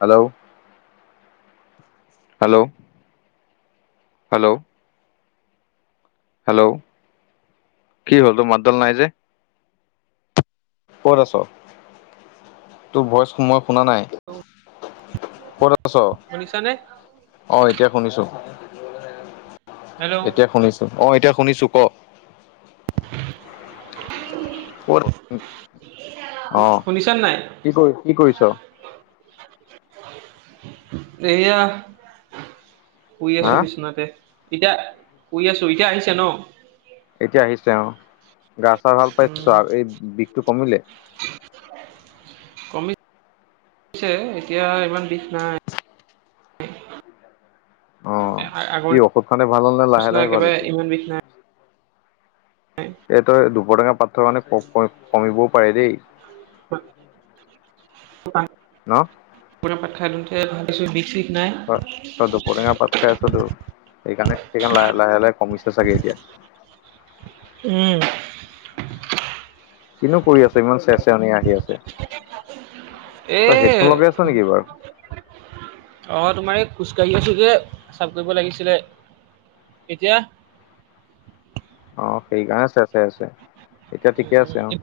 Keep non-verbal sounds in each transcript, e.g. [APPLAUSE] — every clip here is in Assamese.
হেল্ল'। হেল্ল'। হেল্ল'। হেল্ল', কি হ'ল তোৰ মাতডাল নাই যে। ক'ত আছ, তোৰ ভইচ মই শুনা নাই। হেল্ল' কত আছ। শুনিছানে? অ' এতিয়া শুনিছো, হেল্ল' এতিয়া শুনিছো অ' এতিয়া শুনিছো ক। [UNINTELLIGIBLE] কত, অ', শুনিছা কি কৰি কি কৰিছ? এইয়া শুই হা আছো বিচনাতে, এতিয়া, শুই আছো, এতিয়া আহিছে ন? এতিয়া আহিছে অ', গা চা ভাল পাইছ, উম, এই বিষটো কমিলে? কমিছে, এতিয়া ইমান বিষ নাই। অ', আগৰ কি ঔষধ খাওতে ভাল হ'ল নে লাহে নিচিনা লাহে ভাল একেবাৰে হৈছে? হয়। এই তই দুপৰ টেঙাৰ পাতটো, মানে ক কমিবও পাৰে দেই। [UNINTELLIGIBLE] ন। পৰ টেঙা পাত খাই দিওঁতে ভাবিছো বেছি। হয় তই দুপৰ টেঙা পাত খাই আছতো, সেইকাৰণে সেইকাৰণে লাহে লাহে কমিছে চাগে, এতিয়া। উম। কিনো কৰি আছ, ইমান চেৰ চেৰনি আহি আছে, এ তই হেডফোন লগাই আছ নেকি বাৰু? অ' তোমাৰ এই খোজকাঢ়ি আছোযে, পেচাব কৰিব লাগিছিলে, এতিয়া? অ' সেইকাৰণে চে চেৰাই আছে, এতিয়া ঠিকে আছে অ'।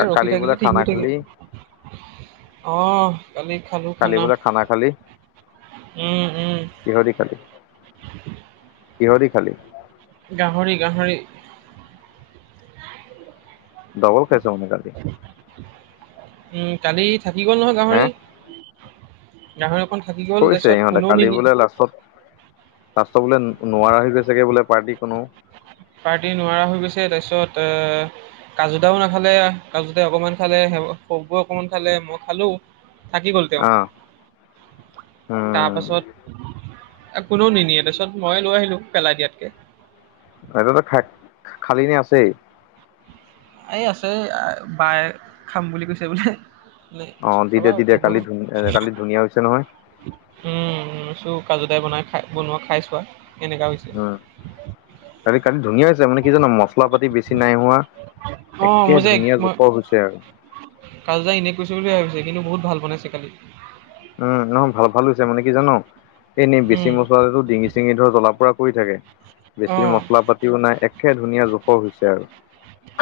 এই ৰখি কালি বোলে থাকিলোঁ সি খানা সুই খালি থাকিল। অহ' কালি খালোঁ কালি খানা, বোলে খালি উম, উম। কিহৰদি খালি, কিহৰদি খালি। গাহৰি, গাহৰি। দবল খাইছ মানে কালি। উম, কালি থাকি গ'ল নহয় হে গাহৰি। গাহৰি অকন থাকি গ'ল কৰিছে তাৰপিছত ইহঁতে কোনেও কালি নিনিয়ে। বোলে লাষ্টত লাষ্টত বোলে নোৱাৰা হৈ গৈ চাগে বোলে পাৰ্টি কোনো পাৰ্টি নোৱাৰা হৈ গৈছে তাৰপিছত এ কাজু দাও নাখালে, কাজু দাই অকণমান খালে, সৰুবাপুৱে অকণমান খালে, মই খালোঁ। থাকি গ'ল তেওঁ, অ উম তাৰপাছত এ কোনো নিনিয়ে। তাৰপিছত, মইয়ে লৈ আহিলো, পেলাই দিয়াতকে হোটেলত খ খালি নে আছেই। এই আছে পাই খাম বুলি কৈছে বোলে? নে অ' দি খাবা দে আৰু দি দে মই বোলো, কালি ধুন কালি ধুনীয়া হৈছে নহয়। উম, চু কাজুদাই বনাই খাই বনোৱা খাই চোৱা কেনেকা হৈছে। উম, কালি কালি ধুনীয়া হৈছে মানে কি জান মছলা পাতি বেছি নাই হোৱা। অ' একে মোৰ যে এক- ধুনীয়া মই জোখৰ হৈছে আৰু। কাজুদাই এনেই কৈছো বুলি ভাবিছে। কিন্তু, বহুত ভাল বনাইছে কালি। উম, নহয় ভাল ভাল হৈছে মানে, কি জানৰ এনেই বেছি উম। মছলাদিলেও ডিঙি ডিঙি ধৰ জ্বলা পুৰা কৰি থাকে। বেছি অ'। মছলা পাতিও নাই একে ধুনীয়া জোখৰ হৈছে আৰু।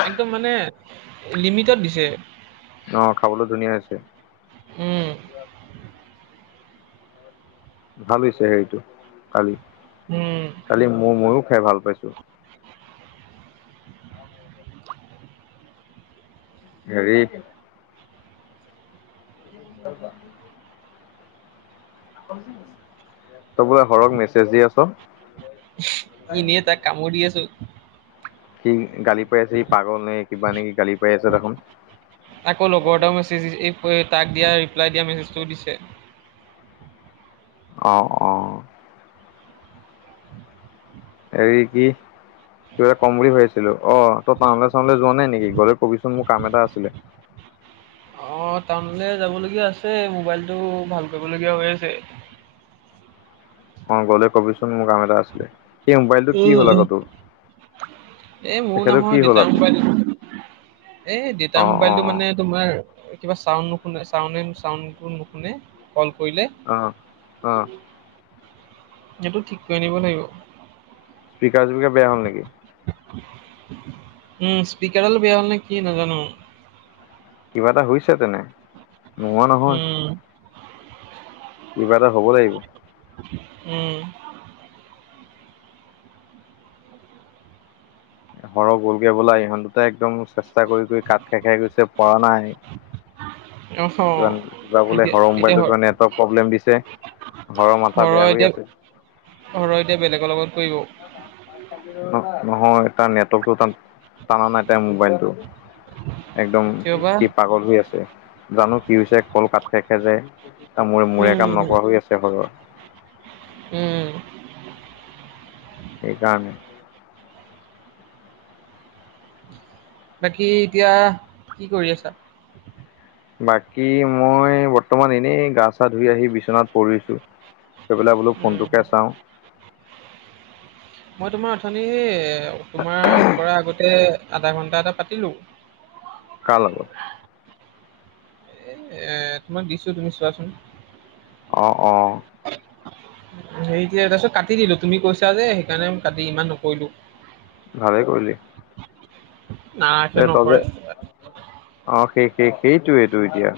একদম মানে লিমিটত দিছে। অ' খাবলৈ ধুনীয়া হৈছে। উম। ভাল হৈছে। সেইটো, কালি। উম। কালি মোৰ ময়ো খাই ভাল পাইছো। হেৰি তাৰপৰা তই বোলে হৰক মেছেজ দি আছ। এনেই তাক কামোৰ দি আছো। সি গালি পাৰি আছে। সি পাগল নে, কিবা নেকি গালি পাৰি আছে দেখোন। আকৌ লগৰ এটাও মেছেজ দি তাক দিয়া ৰিপ্লাই দিয়া মেছেজটোও দিছে। অ' অ' হেৰি কি কিবা এটা কম বুলি ভাবিছিলো। অ' তই টাউলৈ চাউলৈ যোৱা নাই নেকি, গলে কবিচোন, মোৰ কাম এটা আছিলে। অ' টাউনলে যাবলগীয়া আছে, মোবাইল টো ভাল কৰিবলগীয়া হৈ আছে। অ' গ'লে কবিচোন মোৰ কাম এটা আছিলে, এই মোবাইলটো কি হ'ল আকৌ তোৰ? এ মোৰ তেখেতৰ কি নহয় হ'ল দেতাৰ আকৌ মোবাইলটো, এ অ দেতাৰ অ মোবাইলটো মানে তোমাৰ কিবা চাউ নুশুনে চা চাউনটো নুশুনে। ক'ল কৰিলে অ অ সেইটো ঠিক কৰি নিব লাগিব। স্পিকাৰ যোকে বয়া হ'ল নেকি? উম, স্পিকাৰডাল বেয়া হ'ল নে কি নাজানো। কিবা এটা হৈছে, তেনে নোহোৱা নহয়। উম, কিবা এটা হব লাগিব। উম। হৰহ গ'লগে হবলা, ইহত দুতা একদম চেষ্টা কৰি কৰি কাট খাই খাই গৈছে পৰা নাই। উ [UNINTELLIGIBLE] কিবা কিবা বোলে হৰৰ হ মোবাইলটো কিবা নেটৱৰ্ক প্ৰব্লেম দিছে। হৰৰ মাথা বেয়া হৈ আছে। অ'! ৰোহিতে বেলেগৰ লগত বহিব। নহয়, নহয়। তাৰ, নেটৱৰ্কটো টান, টানা নাই, তাই মোবাইলটো। একদম, কিয় বা সি পাগল হৈ আছে। জানোঁ! কি হৈছে, ক'ল কাট খাই, খাই যায়। তাৰ মূৰে, মূৰে কাম উম নকৰা হৈ আছে, [UNINTELLIGIBLE] উম! সেইকাৰনে। বাকী, এতিয়া কি কৰি আছা? বাকী, মই বৰ্তমান এনেই, গা-চা ধুই আহি, বিচনাত পৰিছোঁ। গৈ পেলাই বোলো, উম ফোনটোকে চাওঁ। মই তোমাৰ, ওঠনি তোমাৰ, কৰা আগতে, আধা ঘন্টা এটা পাতিলোঁ। কাৰ লগত? এ, মই দিছোঁ, তুমি চোৱাচোন? অ' অ'! [UNINTELLIGIBLE] সেই যে, তাৰপিছত কাটি দিলোঁ, তুমি কৈছা যে, সেইকাৰণে কাটি, ইমান নকৰিলোঁ। ভালে কৰিলি! [UNINTELLIGIBLE] অ'! সেই সেই, সেইটোৱেতো এতিয়া।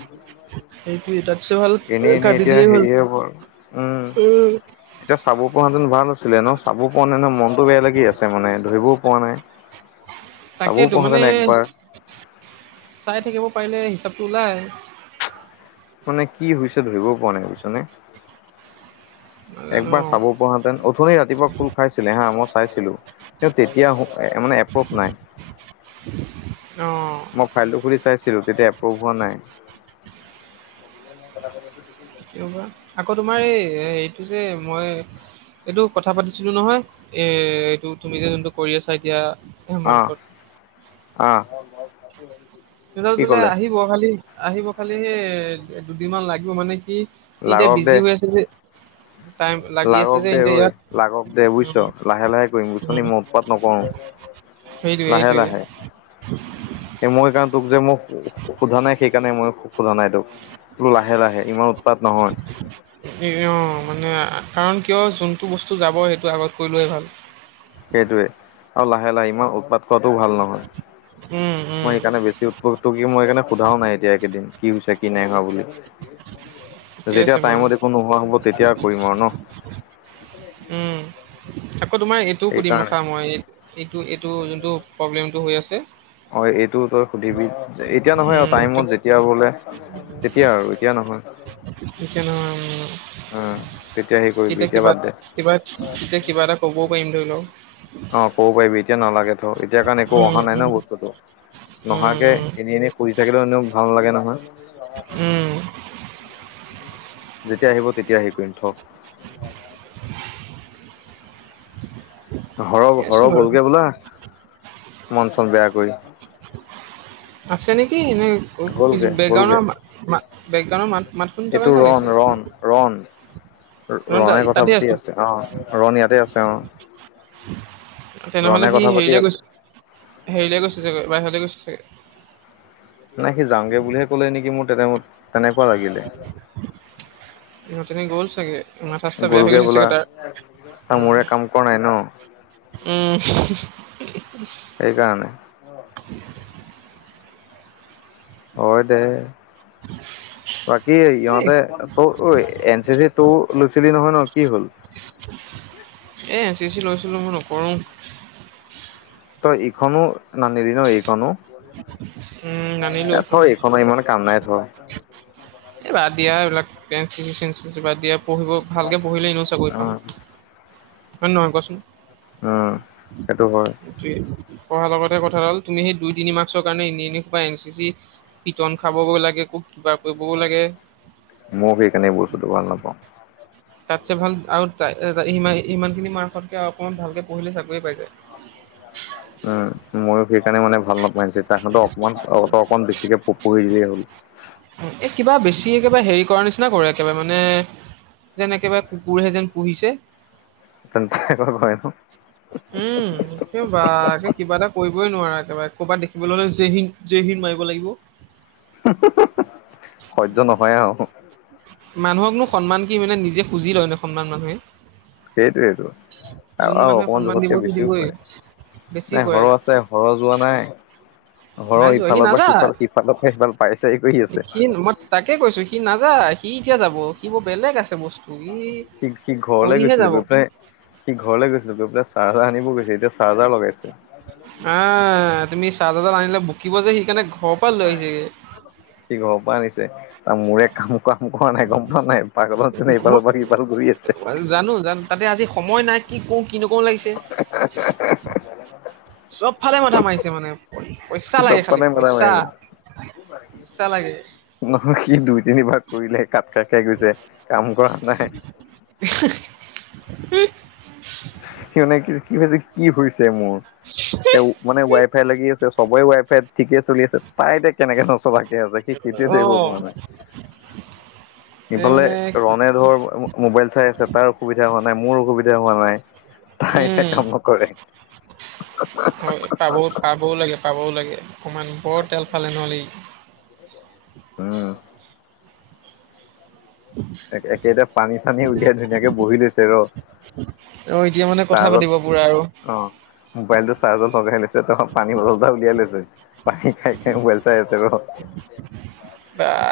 সেইটোৱে, [UNINTELLIGIBLE] ভাল এনেই, এনেই কাটি এতিয়া, দিয়ে হ'ল সেইয়ে হ'ব আৰু। উম! এতিয়া, চাব পৰা হেঁতেন ভাল আছিলে, ন'! চাব পোৱা নাই ন'! মনতটো বেয়া লাগি আছে, মানে। ধৰিবও পোৱা নাই। চাবও তাকেইতো পোৱা মানে হেতেন একবাৰ। চাই থাকিব পাৰিলে, হিচাপটো ওলায়। মানে, কি হৈছে ধৰিব পৰা নাই, বুজিছানে! নাজানো একবাৰ চাব পৰা হ'লে! ওঠনি ৰাতিপুৱা, খোল খাইছিলে হা! মই চাইছিলোঁ। কিন্তু, তেতিয়া মানে, এপ্ৰভ নাই। অ'! মই ফাইলটো খুলি চাইছিলোঁ! তেতিয়া, এপ্ৰভ হোৱা নাই। [UNINTELLIGIBLE] কি ক'বা? আকৌ তোমাৰ এই, সেইটো যে, মই এইটো কথা পাতিছিলোঁ, নহয়! এ, এইটো তুমি যে, যোনটো কৰি আছা, এতিয়া। অ'! হেমন্তত অ'! [UNINTELLIGIBLE] কি বোলে, ক'লে আহিব। খালি, আহিব খালি, সেই দুদিনমান লাগিব মানে, কি এতিয়া, লাগক বিজি দে হৈ আছে যে। টাইম, লাগি আছে লাগক যে, দে ঐ [UNINTELLIGIBLE] ইয়াত। লাগক দে বুজিছ উম, লাহে লাহে কৰিম বুজিছ নি উম। মই উৎপাত নকৰো সেইটোৱে, লাহে সেইটোৱে। লাহে মই [UNINTELLIGIBLE] যে মোক, সোধা নাই। সেইকাৰণে, মই সোধা নাই তোক। লাহে -লাহে, ইমান উৎপাত নহয়। হেৰি অ'! মানে, কাৰণ কিয়? যোনটো বস্তু যাব, সেইটো আগত কৰি লোৱা ভাল। সেইটোৱে! আৰু লাহে-লাহে, ইমান উৎপাত কৰাটোও ভাল নহয়। উম, উম। মই সেইকাৰণে, বেছি [UNINTELLIGIBLE] মই সেইকাৰণে, সোধাও নাই, এতিয়া একেদিন। কি হৈছে, কি নাই হোৱা বুলি। ঠিকে আছে যেতিয়া, বাৰু টাইমত একো নোহোৱা হ'ব, তেতিয়া কৰিম আৰু ন'! উম, আকৌ তোমাৰ, এইটো সুধিম সেইকাৰণে ৰখা, মই! এইটো-এইটো, যোনটো প্ৰব্লেমটো হৈ আছে। অ'! এইটো তই সুধিবি। এতিয়া নহয় আৰু উম, টাইমত তে- যে। এতিয়া বোলে, তেতিয়া আৰু এতিয়া, নহয়। এতিয়া নহয়। উম, উম। উম, তেতিয়া হেৰি কৰিবি তেতিয়া এতিয়া কিবা, বাদ দে। কিবা, তেতিয়া কিবা এটা ক'বও পাৰিম, ধৰি লওঁক। অ'! ক'ব পাৰিবি। এতিয়া নালাগে থ'। এতিয়া, কাৰণ একো উম, অহা নাই উম, ন' বস্তুটো। উম, নহাকে, উম, এনেই-এনেই কৰি থাকিলেও, এনেও ভাল নালাগে নহয়। উম। যেতিয়া আহিব, তেতিয়া আহি কৰিম থ। উ ৰজানে তেন্ত হৰহ ঠিকে আছে হৰহ বাৰু। গলগে বোলা, মন চন বেয়া কৰি। আছে নেকি, এনেই গ'লগে গ'লগে বেকগ্ৰাউণ্ডৰ মা, বেকগ্ৰাউণ্ডৰ মাত মাত শুনি থকা এইটো নিচিনা ৰণ, লাগিছে। ৰণ, ৰণ, ৰন দা ৰণে কথা তাতে আছো পাতি আছে, অ'। ৰণি ইয়াতে আছে অ'। তেনেহলে ৰণে সি কথা পাতি হেৰিলৈ আছে। গৈছে, হেৰিলে গৈছে চাগৈ বাহিৰলৈ গৈছে চাগে। নাই সি যাওঁগে বুলিহে কলে নেকি মোৰ তোইমত তেনেকুৱা লাগিলে। অ' তেনে গ'ল চাগে। মাথা চাথা বেয়া হৈ গ'লগে গৈছে বোলা চাগে তাৰ, উম। মোৰে কাম কৰা নাই ন উম। সেইকাৰণে। হয় দে। বাকী এই ইহঁতে ত এন চি চি ত লৈছিলি নহয় ন, কি হ'ল? এ এন চি চি লৈছিলো, মই নকৰো। তই ইখনো নানেদি, ন এইখনো। উম নানিলোঁ থ এইখন এইখনৰ ইমান কাম নাই থোৰ। এই বাদ দিয়া, এইবিলাক দিয়া পঢ়িব ভালকে পঢ়িলে এনেও চাকৰি পাম। উম হয় নহয় কোৱাচোন। অ', সেইটো হয়। পঢ়াৰ লগতহে কথা হ'ল, তুমি সেই দুই তিনি মাৰ্কৰ কাৰণে ইণ্ং বা এন চি চি পিতন খাবগেও লাগে, ক কিবা কৰিবও লাগে। মোৰ সেইকাৰণেই বস্তুটো ভাল নাপাওঁ। তাতছে ভাল আৰু ত ই ইমানখিনি মাৰ্কসতকৈ আৰু অকণমান ভালকৈ পঢ়িলে চাকৰি পাই যায়। উম, ময়ো সেইকাৰণে মানে ভাল নাপাইছে তাহঁতৰ অকণমান অকণ বেছিকে প পুহি দিলেই হ'ল। এই কিবা বেছি একেবাৰে হেৰি কৰাৰ নিচিনা কৰে একেবাৰে মানে যেন একেবাৰে কুকুৰহে যেন পুহিছে। [UNINTELLIGIBLE] উম, সেই বাে কিবা এটা কৰিবই নোৱাৰা একেবাৰে ক'বাত দেখিবলৈ হ'লে জেহ জেহ হিন্দ মাৰিব লাগিব। সহ্্য নহয় আৰু। মানুহকনো সন্মান কি মানে নিজে খুজি লয় নে সন্মান মানুহে। সেইটোৱেটো। আৰু যোন আৰু মানুহে অকমান সন্মান দিব জোখতকে সি বেছিও দিবই কৰে, বেছি নাই কৰে সৰহ আছে, সৰহ যোৱা নাই। নাই ঘৰৰ যোৱা সি ইফালৰ পৰা নাযায়। সিফাল, সিফালৰ পৰা সিফাল পাই চাই কৰি আছে। সি মই তাকে কৈছোঁ, সি নাযায়, সি এতিয়া যাব, সি বোৰ বেলেগ আছে বস্তু। ই সি ঘৰলৈ কৰিহে গৈছিলে, যাব গৈ পাই সি ঘৰলৈ গৈছিলো, গৈ পেলাই চাৰ্জাৰ আনিব গৈছিল, এতিয়া চাৰ্জাৰ লগাইছে। আহ, তুমি চাৰ্জাৰডাল আনিলে বুকিব যে, সেইকাৰণে ঘৰৰ পৰা লৈ আহিছেগে। সি ঘৰৰ পৰা আনিছে, ত মোৰে কাম কাম কৰা নাই, গম পোৱা নাই, পাকঘৰ ন পালৰ পাকী পাল ঘূৰি আছে। আৰু জানো জানো। তাতে আজি সময় নাই কি কৰো কি নকৰো লাগিছে। [UNINTELLIGIBLE] চব ফালে মাথা মাৰিছে মানে, সি পইচা চব লাগে ফালে খালি মাথা মাৰি পইচা। আছে পইচা লাগে। নহয় সি দুই তিনিবাৰ কৰিলে কাত ক খে গৈছে, কাম কৰা নাই। [UNINTELLIGIBLE] সি মানে কি কি হৈছে কি হৈছে মোৰ, এ, মানে ৱাইফাই লাগি আছে, চবেই ৱাই ফাইত ঠিকে চলি আছে, তাই এতিয়া কেনেকে নচলাকে আছে সি সেইটোৱে অ ধৰিব পৰা নাই। এই ইফালে মানে ৰনে ধৰ মোবাইল চাই আছে, তাৰ অসুবিধা হোৱা নাই, মোৰ অসুবিধা হোৱা নাই। এতিয়া উম কাম নকৰে। পাবওঁ পাবওঁ লাগে, পাবওঁ লাগে অকণমান, বৰ তেল ফালে নহ'লে ই। সেইটোৱে। উম। এ, এতিয়া পানী চানী উলিয়াই ধুনীয়াকে বহি লৈছে ৰ'। অ' এতিয়া মানে কথা চাৰ্জত পাতিব পুৰা আৰু। অ' মোবাইলটো চাৰ্জত লগাই লৈছে, পানী বটল এটা উলিয়াই লৈছে। পানী খাই খাই মোবাইল চাই আছে ৰ'।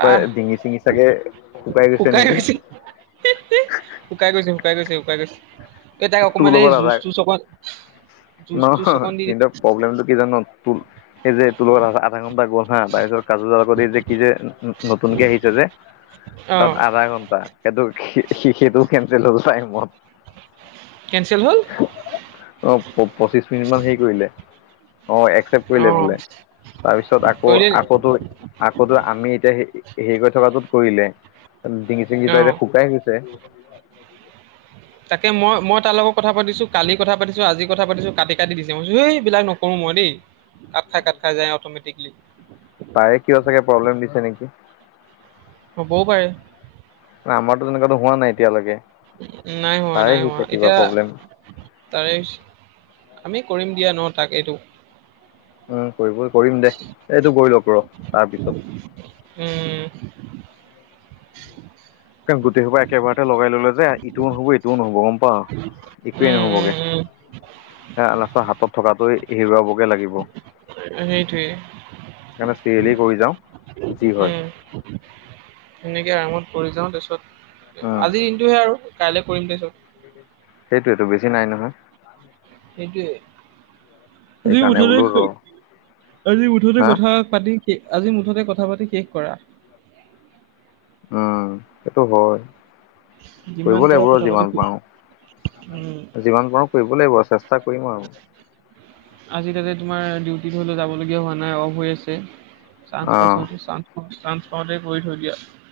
পায় ডিঙি চিঙি চাগে শুকাই শুকাই গৈছে, শুকাই গৈছে, শুকাই গৈছে, শুকাই গৈছে। এই তাইক তোৰ অকমান এই লগত আধা জুজ তুজ অকন নহয় সিহঁতৰ প্ৰব্লেমটো কি জান'? তোৰ এই যে তোৰ লগত আধা আধা ঘণ্টা গল হা, তাৰপিছত কাজুৰ আ, লগত এই যে কি যে নতুনকে আহিছে যে অ তাত আধা ঘন্টা, সেইটো সি-সি কেনচেল হ'ল টাইমত। কেঞ্চেল হ'ল? পঁচিছ মিনিট মান হেৰি কৰিলে, অ' এক্সেপ্ত অ কৰিলে বোলে, তাৰপিছত আকৌ, কৰিলে নি আকৌ তোৰ আকৌ আমি এতিয়া হেৰি কৰি থকাটোত কৰিলে, ডিঙি চিঙিটো অ এতিয়া শুকাই গৈছে। তাকে মই মই তাৰ লগত কথা পাতিছো, কালি কথা পাতিছো, আজি কথা পাতিছো, কাটি কাটি দিছে মই কৈছোঁ দেই এইবিলাক নকৰো মই দেই। কাট খাই কাট খাই যায় অ'টমেটিকলি। তাৰে কিয় চাগে প্ৰব্লেম দিছে নেকি। হ'বওঁ পাৰে। আমাৰতো তেনেকুৱাতো হোৱা নাই এতিয়ালৈকে। নাই হোৱা, তাৰে নাই হোৱা। হৈছে কিবা এতিয়া প্ৰব্লেম তাৰে, আমি কৰিম দিয়া ন' তাক এইটো? উম, কৰিব কৰিম দে, এইটো গৈ লওঁক ৰ' তাৰপিছত। উম। কেও গোটেই সোপা একেবাৰতে লগাই ল'লে যে ইটোওঁ নহব, এইটোওঁ নহ'ব, গম পাও? একোৱেই উম উম নহবগে, উম লাষ্টত হাতত থকাটোয়ে হেৰুৱাবগে লাগিব। সেইটোৱেই। সেইকাৰণে চিৰিলি কৰি যাওঁ। যি হয় উম, সেনেকে আৰামত পৰি যাওঁ তাৰপিছত উম আজিৰ দিনটোহে আৰু কাইলে কৰিম দে চব। সেইটোয়েতো বেছি নাই নহয়। [INAUDIBLE] সেইটোৱে, আজি সেইকাৰণে বোলো ৰ মুঠতে, আজি মুঠতে হা কথা পাতি আজি মুঠতে কথা পাতি শেষ কৰা। উম, সেইটো হয়। কৰিব যিমান পাৰে লাগিব কথা পাতি যিমান উম পাৰো। যিমান পাৰো কৰিব লাগিব আৰু চেষ্টা কৰিম আৰু। আজি তাতে তোমাৰ ডিউটি ধৰিলেও যাবলগীয়া হোৱা নাই, অ'ফ হৈ আছে। চাঞ্চ পাইছোঁ অ চাঞ্চ পাওঁতে কৰি থৈ দিয়া।